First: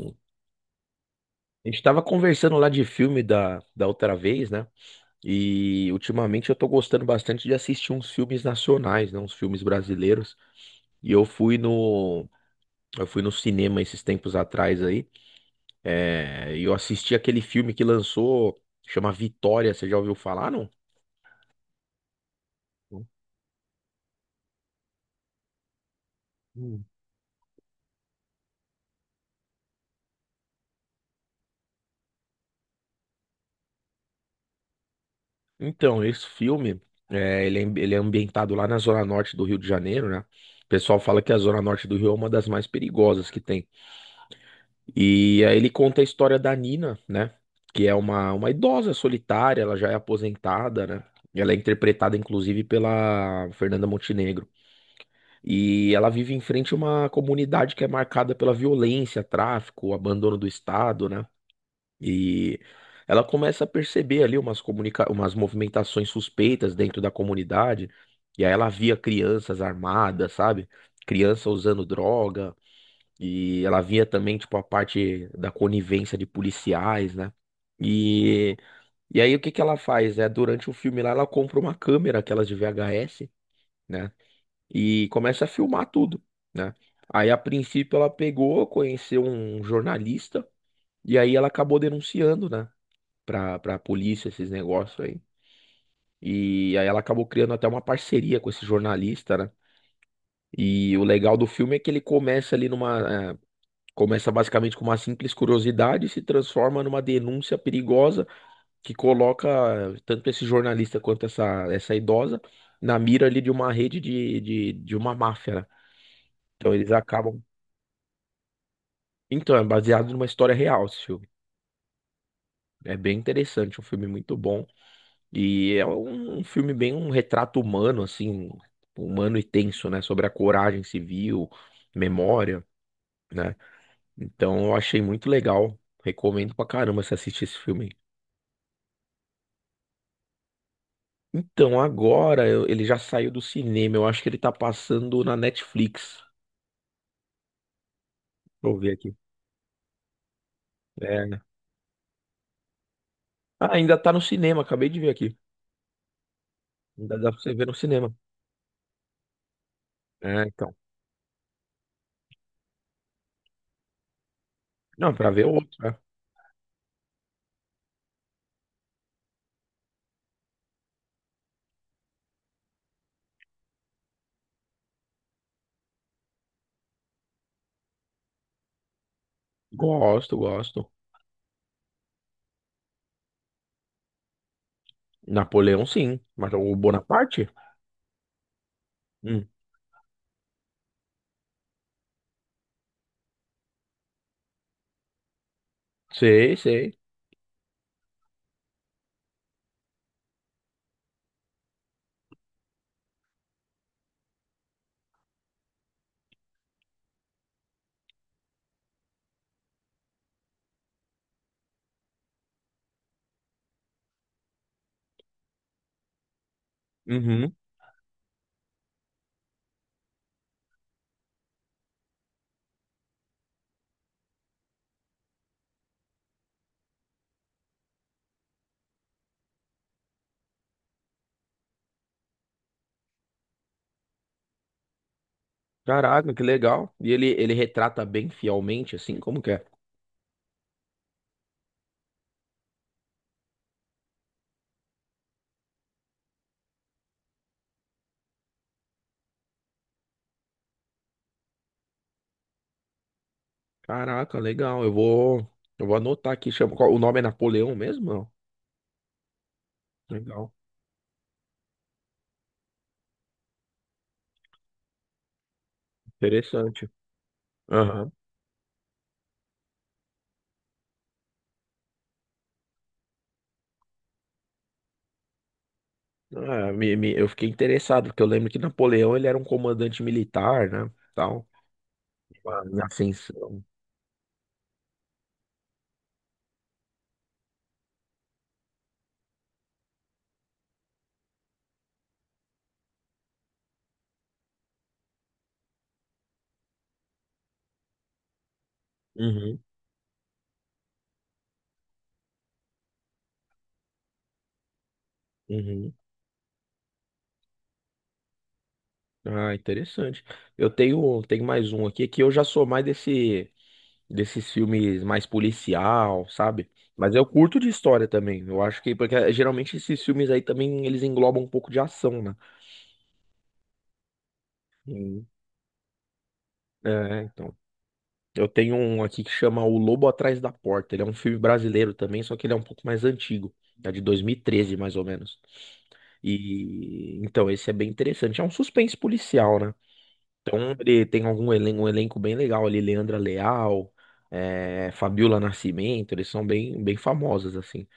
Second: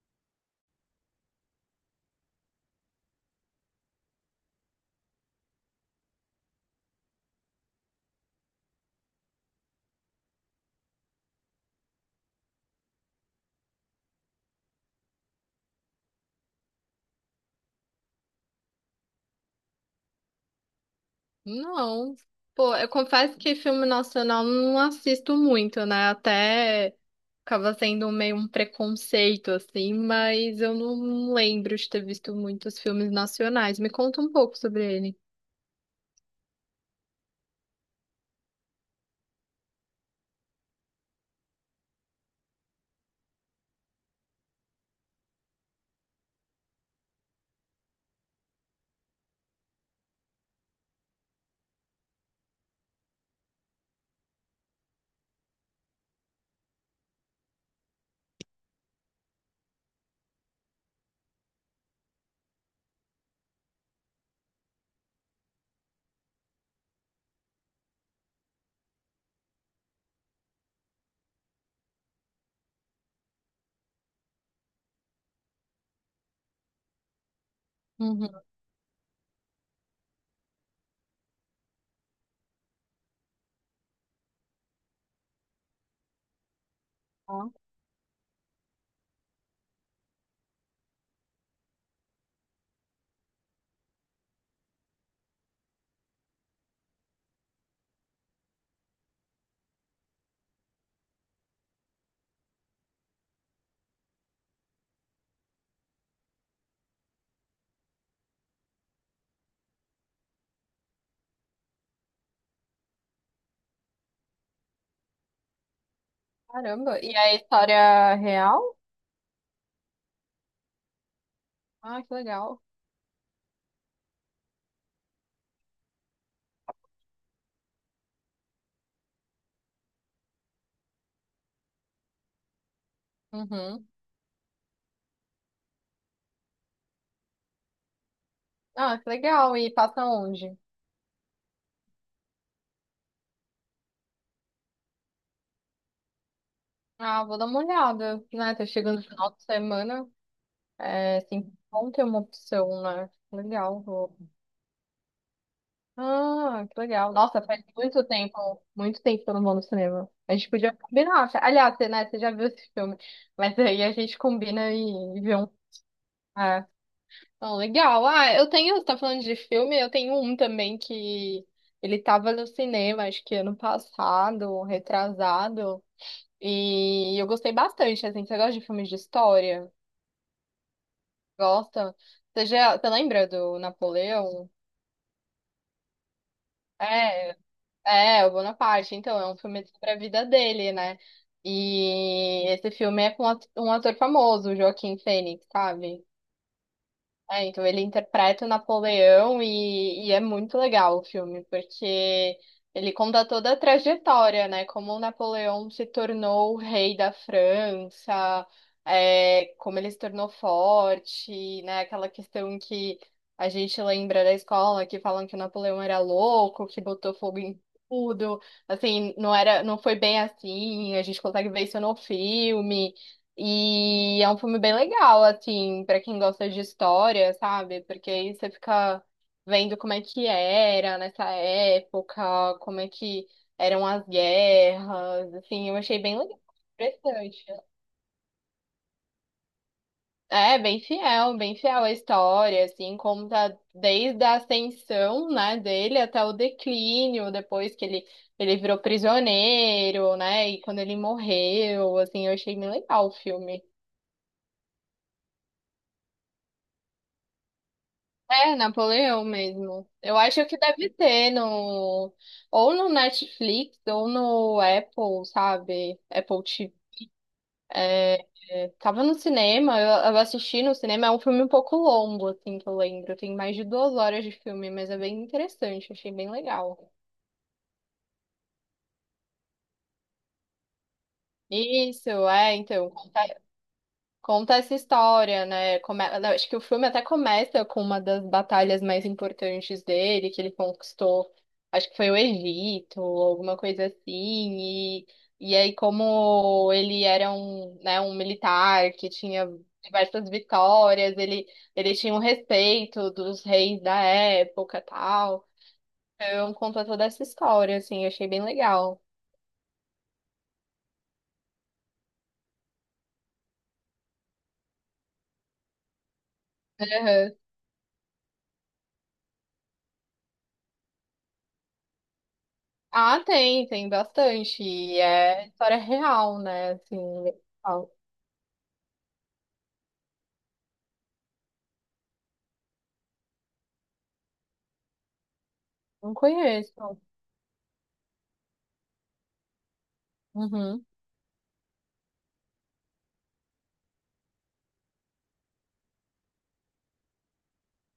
A gente tava conversando lá de filme da outra vez, né? E ultimamente eu tô gostando bastante de assistir uns filmes nacionais, né? Uns filmes brasileiros. E eu fui no cinema esses tempos atrás aí. E eu assisti aquele filme que lançou, chama Vitória. Você já ouviu falar, não? Não. Pô, eu confesso que filme nacional não assisto muito, né? Hum. Até acaba sendo meio um preconceito, assim, mas eu não lembro de ter visto muitos filmes nacionais. Me conta um pouco sobre ele. Então, esse filme, ele é ambientado lá na Zona Norte do Rio de Janeiro, né? O pessoal fala que a Zona Norte do Rio é uma das mais perigosas que tem. E aí ele conta a história da Nina, né? Que é uma idosa solitária, ela já é aposentada, né? Ela é interpretada, inclusive, pela Fernanda Montenegro. E ela vive em frente a uma comunidade que é marcada pela violência, tráfico, abandono do Estado, né? E Ela começa a perceber ali umas, comunica umas movimentações suspeitas dentro da comunidade. E aí ela via crianças armadas, sabe? Criança usando droga. E ela via também, tipo, a parte da conivência de policiais, né? Uhum. E, e aí o que que ela faz? É, durante o filme lá, ela compra uma câmera, aquelas de VHS, né? E começa a filmar tudo, né? Aí, a Ó, princípio, ela pegou, conheceu um jornalista, e aí ela acabou denunciando, né? Pra polícia esses negócios aí. E aí ela acabou criando até uma parceria com esse jornalista, né? E o legal do filme é que ele começa ali numa. É, Começa basicamente com uma simples curiosidade e se transforma numa denúncia perigosa que coloca tanto esse jornalista quanto essa idosa na mira ali de uma rede de uma máfia, né? Então eles caramba. E a acabam. história real? Então, é baseado numa história real esse filme. Ah, que legal. É bem interessante, um filme muito bom. E é um filme bem um retrato humano, assim, um humano e tenso, né? Sobre a coragem civil, memória, né? Uhum. Então eu achei muito legal. Recomendo pra caramba você assistir esse filme. Ah, que legal. E passa onde? Então, ele já saiu do cinema. Eu acho que ele tá passando na Netflix. Ah, vou dar uma olhada, né? Tá Deixa eu ver chegando no aqui. final de semana. É, É. assim, bom ter uma opção, né? Ah, Legal. ainda tá Vou no cinema, acabei de ver aqui. ah, que legal. Ainda dá pra Nossa, você faz ver no muito cinema. tempo, muito tempo que eu não vou no cinema. A É, gente podia então. combinar. Aliás, você, né, você já viu esse filme. Mas aí a gente combina Não, e pra vê ver um. outro, né? Ah, então, legal. Ah, eu tenho, você tá falando de filme, eu tenho um também que ele tava no cinema, acho que ano passado, retrasado. E eu gostei bastante, assim. Você gosta de filmes de história? Gosto, gosto. Gosta? Você já, você lembra do Napoleão? Napoleão, sim. Mas o É. Bonaparte? É, o Bonaparte, então, é um Hum, filme sobre a vida dele, né? E esse filme é com um ator famoso, o Joaquim Fênix, sabe? sei, sei. É, então ele interpreta o Napoleão e é muito legal o filme, porque ele conta toda a trajetória, né? Como o Napoleão se tornou o rei da França, é, como ele se tornou forte, né? Aquela questão que a gente lembra da escola, que falam que o Napoleão era louco, que botou fogo Uhum. em tudo. Assim, não foi bem assim, a gente consegue ver isso no filme. E é um filme bem legal, assim, pra quem gosta de história, sabe? Porque aí você fica vendo como é que era nessa época, como é que eram as guerras, assim, eu achei bem Caraca, legal, que legal. E ele, interessante. ele retrata bem fielmente, assim, como que é? É, bem fiel à história, assim, conta desde a ascensão, né, dele até o declínio, depois que ele virou prisioneiro, né, e quando ele morreu, assim, eu achei bem legal o filme. Caraca, legal. Eu vou anotar aqui. O nome é Napoleão mesmo? Não. É, Napoleão mesmo. Eu acho Legal. que deve ter no ou no Netflix ou no Apple, sabe? Apple Interessante. TV. Aham. Tava no cinema, eu assisti no cinema, é um filme um pouco longo, assim, que eu lembro. Tem mais de 2 horas de filme, mas é bem interessante, achei bem Ah, legal. Eu fiquei interessado, porque eu lembro que Napoleão ele era um comandante militar, né? Tal, Isso, é, na então. ascensão. Conta essa história, né? Eu acho que o filme até começa com uma das batalhas mais importantes dele, que ele conquistou, acho que foi o Egito, alguma coisa assim. E, e aí, como ele era um, né, um militar que tinha Uhum, diversas vitórias, ele tinha um respeito dos reis da época, tal. uhum. Eu conto toda essa história, assim, achei bem legal. Ah, interessante. Eu tenho, tenho mais um aqui que eu já sou mais desse, desses filmes mais policial, sabe? Mas eu curto de história também. Eu acho que, porque geralmente esses filmes aí também eles englobam um pouco de ação, né? Ah, tem, tem bastante. E Uhum. é história real, né? Assim, É, então. real. Eu tenho um aqui que chama O Lobo Atrás da Porta. Ele é um filme brasileiro também, só que ele é um pouco mais antigo. É de 2013 mais ou menos. Não conheço. E então esse é bem interessante. É um suspense policial, né? Então Uhum, ele tem algum elenco, um elenco bem legal ali, Leandra Leal, Fabiola Nascimento, eles são bem, bem famosos assim.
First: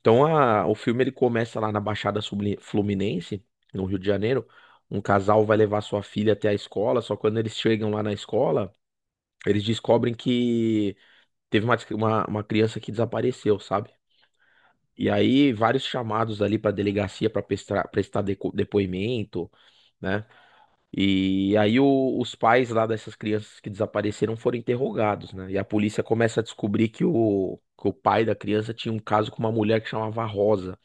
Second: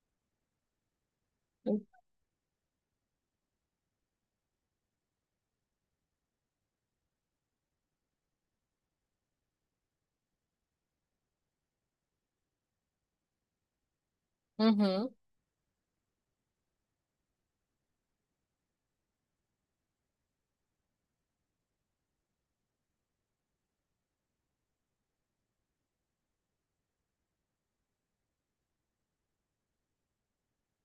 Então o filme ele começa lá na Fluminense, no Rio de Janeiro. Um casal vai levar sua filha até a escola, só quando eles chegam lá na escola, eles descobrem que teve uma criança que desapareceu, sabe? E uhum, aí, vários chamados ali para delegacia para depoimento, né? E aí, os pais lá dessas crianças que desapareceram foram interrogados, né? E a polícia começa a descobrir que o pai da criança tinha um caso com uma mulher que chamava Rosa,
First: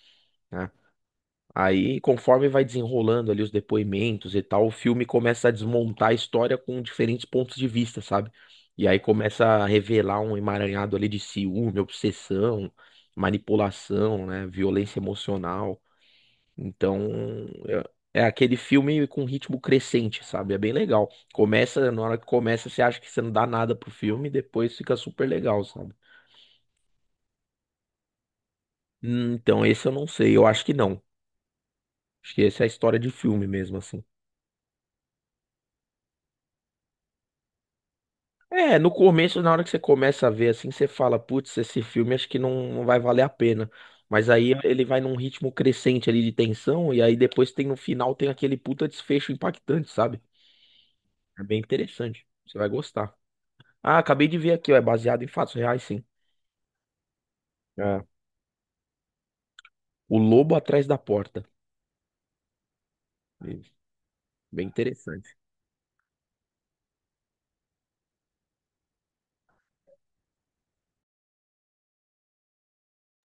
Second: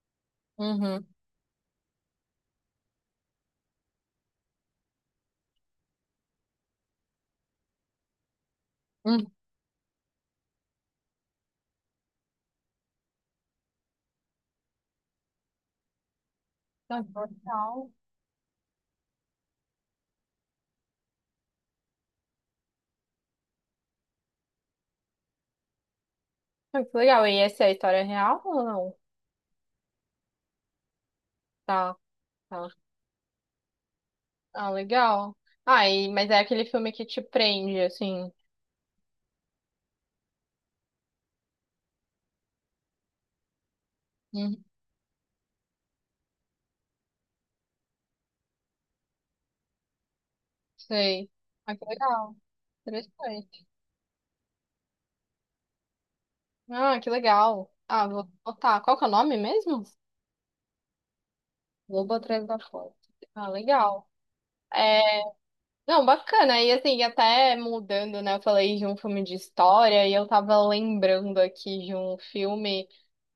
né? uhum, Aí, conforme vai desenrolando ali os depoimentos e tal, o filme começa a desmontar a história com diferentes pontos de vista, sabe? E aí uhum. começa a revelar um emaranhado ali de ciúme, obsessão, manipulação, né? Violência emocional. Então, Ah, que legal. É aquele filme com ritmo crescente, sabe? É bem legal. Começa, na hora que começa, você acha que você não dá nada pro filme, depois fica super legal, sabe? Ah, que legal. E essa é a história real ou não? Então, esse eu não sei, eu acho que não. Tá, Acho que essa é a tá. história de filme mesmo, assim. Ah, legal. Ah, e, mas é aquele filme que te prende, assim. É, no começo, na hora que você começa a ver assim, você fala, putz, esse filme acho que não, não vai valer a pena. Mas aí Uhum, ele vai num ritmo crescente ali de tensão, e aí depois tem no final tem aquele puta desfecho impactante, sabe? sei. É bem Ah, que interessante. legal. Você vai gostar. Interessante. Ah, acabei de ver aqui, ó, é baseado em fatos reais, sim. Ah, que legal. É. Ah, vou botar. Qual que é o nome mesmo? O Lobo Atrás da Porta. Lobo Atrás da Porta. Ah, legal. Bem É, interessante. não, bacana. E assim, até mudando, né? Eu falei de um filme de história e eu tava lembrando aqui de um filme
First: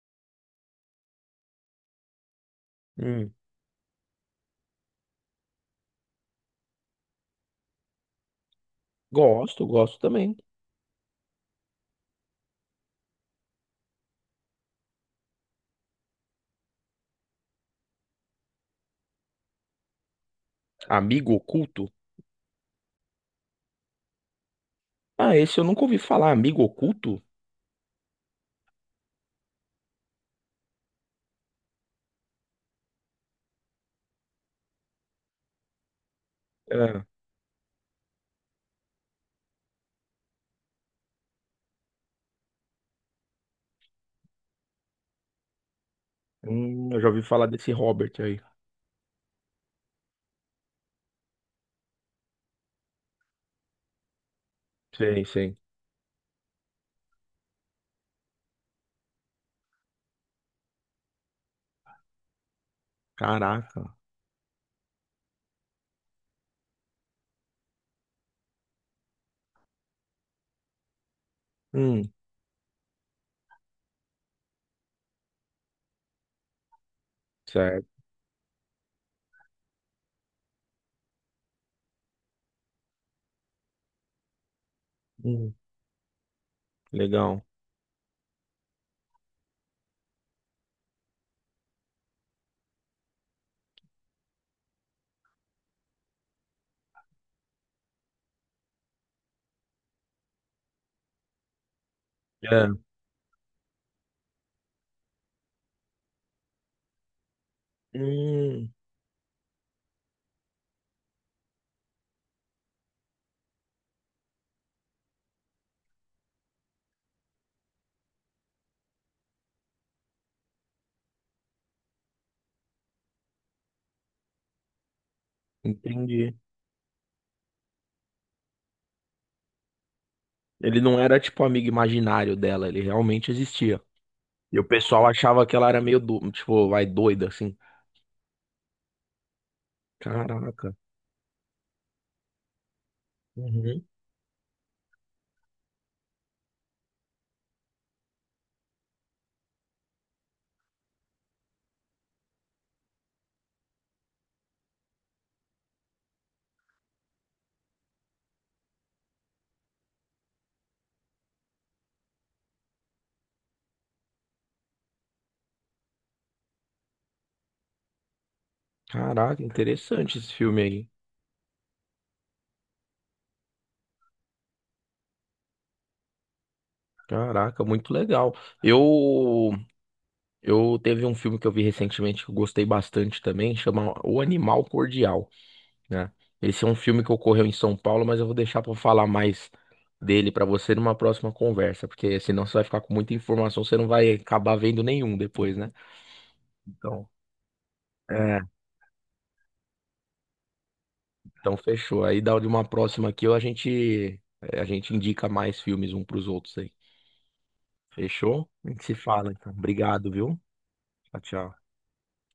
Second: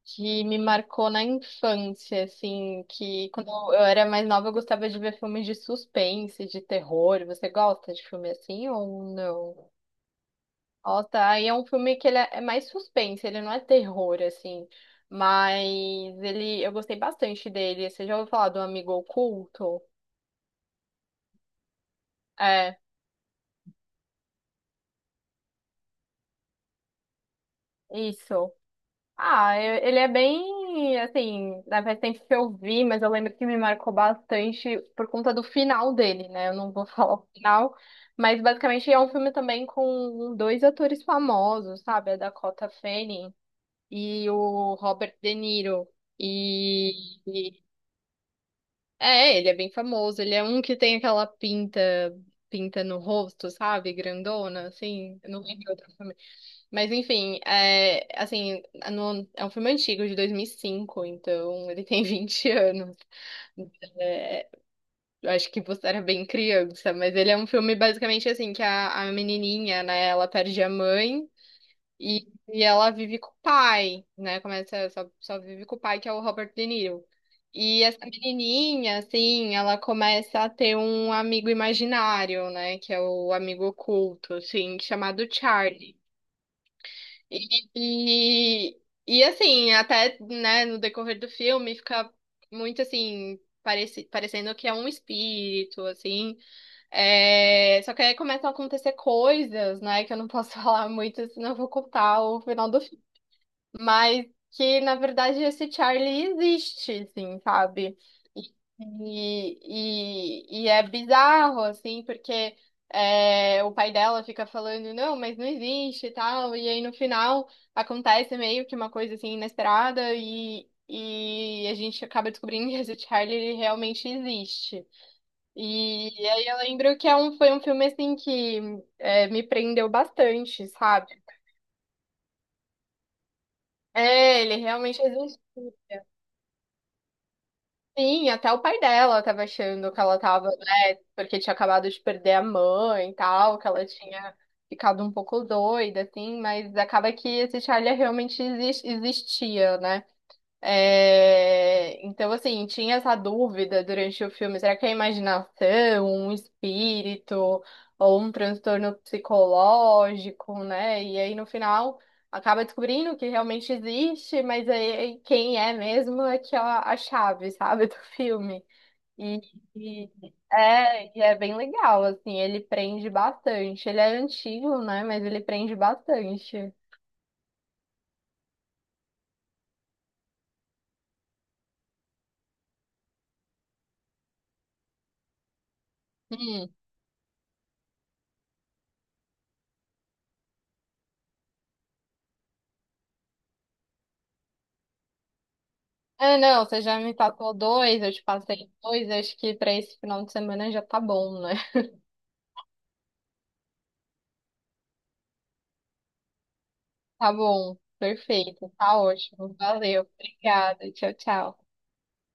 que me marcou na infância, assim, que Hum, quando eu era mais nova eu gostava de ver filmes de suspense, de terror. Você gosta de filme assim ou gosto, não? gosto também. Ó, tá. E é um filme que ele é mais suspense, ele não é terror, assim. Mas ele, eu gostei bastante dele. Você já ouviu falar do Amigo Oculto? Amigo Oculto? É, Ah, esse eu nunca ouvi falar. Amigo Oculto? isso. Ah, ele é bem, assim, né, faz tempo que eu vi, mas eu lembro que me marcou bastante por conta do final dele, né? Eu não vou É. falar o final, mas basicamente é um filme também com dois atores famosos, sabe? A Dakota Fanning e o Robert De Niro. E, eu já ouvi falar desse Robert aí. é, ele é bem famoso. Ele é um que tem aquela pinta no rosto, sabe? Grandona, assim. Sei, Eu não sei. lembro outro filme. Mas enfim, é, assim, é um filme antigo, de 2005, então ele tem 20 anos. Caraca. É, eu acho que você era bem criança, mas ele é um filme basicamente assim, que a menininha, né, ela perde a mãe Hum, e ela vive com o pai, né? Começa, só vive com o pai, que é o Robert De Niro. E essa certo. menininha, assim, ela começa a ter um amigo imaginário, né? Que é o amigo oculto, assim, chamado Hum, Charlie. legal. E, e, assim, até, né, no decorrer do filme, fica muito, assim, parecendo que é um espírito, assim. É, só que aí começam a acontecer coisas, né, que eu não posso falar muito, senão eu vou contar o É. final do mas que na verdade esse Charlie existe, assim, sabe? Hum, E, e é bizarro, assim, porque é, o pai dela fica falando, não, mas não existe e tal, e aí no final acontece meio que uma coisa assim inesperada e. E a gente acaba descobrindo que esse Charlie ele realmente existe. E entendi. aí eu lembro que é foi um filme assim que é, me prendeu bastante, Ele não sabe? era tipo amigo imaginário dela, ele realmente existia. É, ele E o realmente pessoal existe. achava que ela era meio do, tipo, vai doida assim. Sim, até o pai dela tava achando que ela tava, Caraca. né, porque tinha acabado de perder a mãe e tal, que Uhum. ela tinha ficado um pouco doida, assim, mas acaba que esse Charlie realmente existia, né? É, então, assim, tinha essa dúvida durante o filme: será que é imaginação, um espírito ou um transtorno psicológico, né? E aí, no final, acaba descobrindo que realmente existe, mas aí quem é mesmo é que é a chave, sabe, do filme. E, Caraca, e- interessante esse filme aí. E é bem legal, assim, ele prende bastante. Ele é antigo, né? Mas ele prende bastante. Caraca, muito legal. Eu eu teve um filme que eu vi recentemente que eu gostei bastante também, chama O Animal Cordial. Né? Esse é um filme que ocorreu em São Paulo, mas eu vou deixar pra falar mais dele pra você numa próxima conversa, porque senão você vai ficar com muita informação, você não vai acabar vendo nenhum depois, né? Ah, não, você já Então, me passou dois, eu te é, passei dois, acho que pra esse final de semana já tá bom, Então né? fechou. Aí dá de uma próxima aqui, a gente indica mais filmes um pros outros aí. Tá bom, Fechou? A perfeito, gente se tá fala, então. ótimo, valeu, Obrigado, viu? obrigada, tchau, Tchau, tchau. tchau.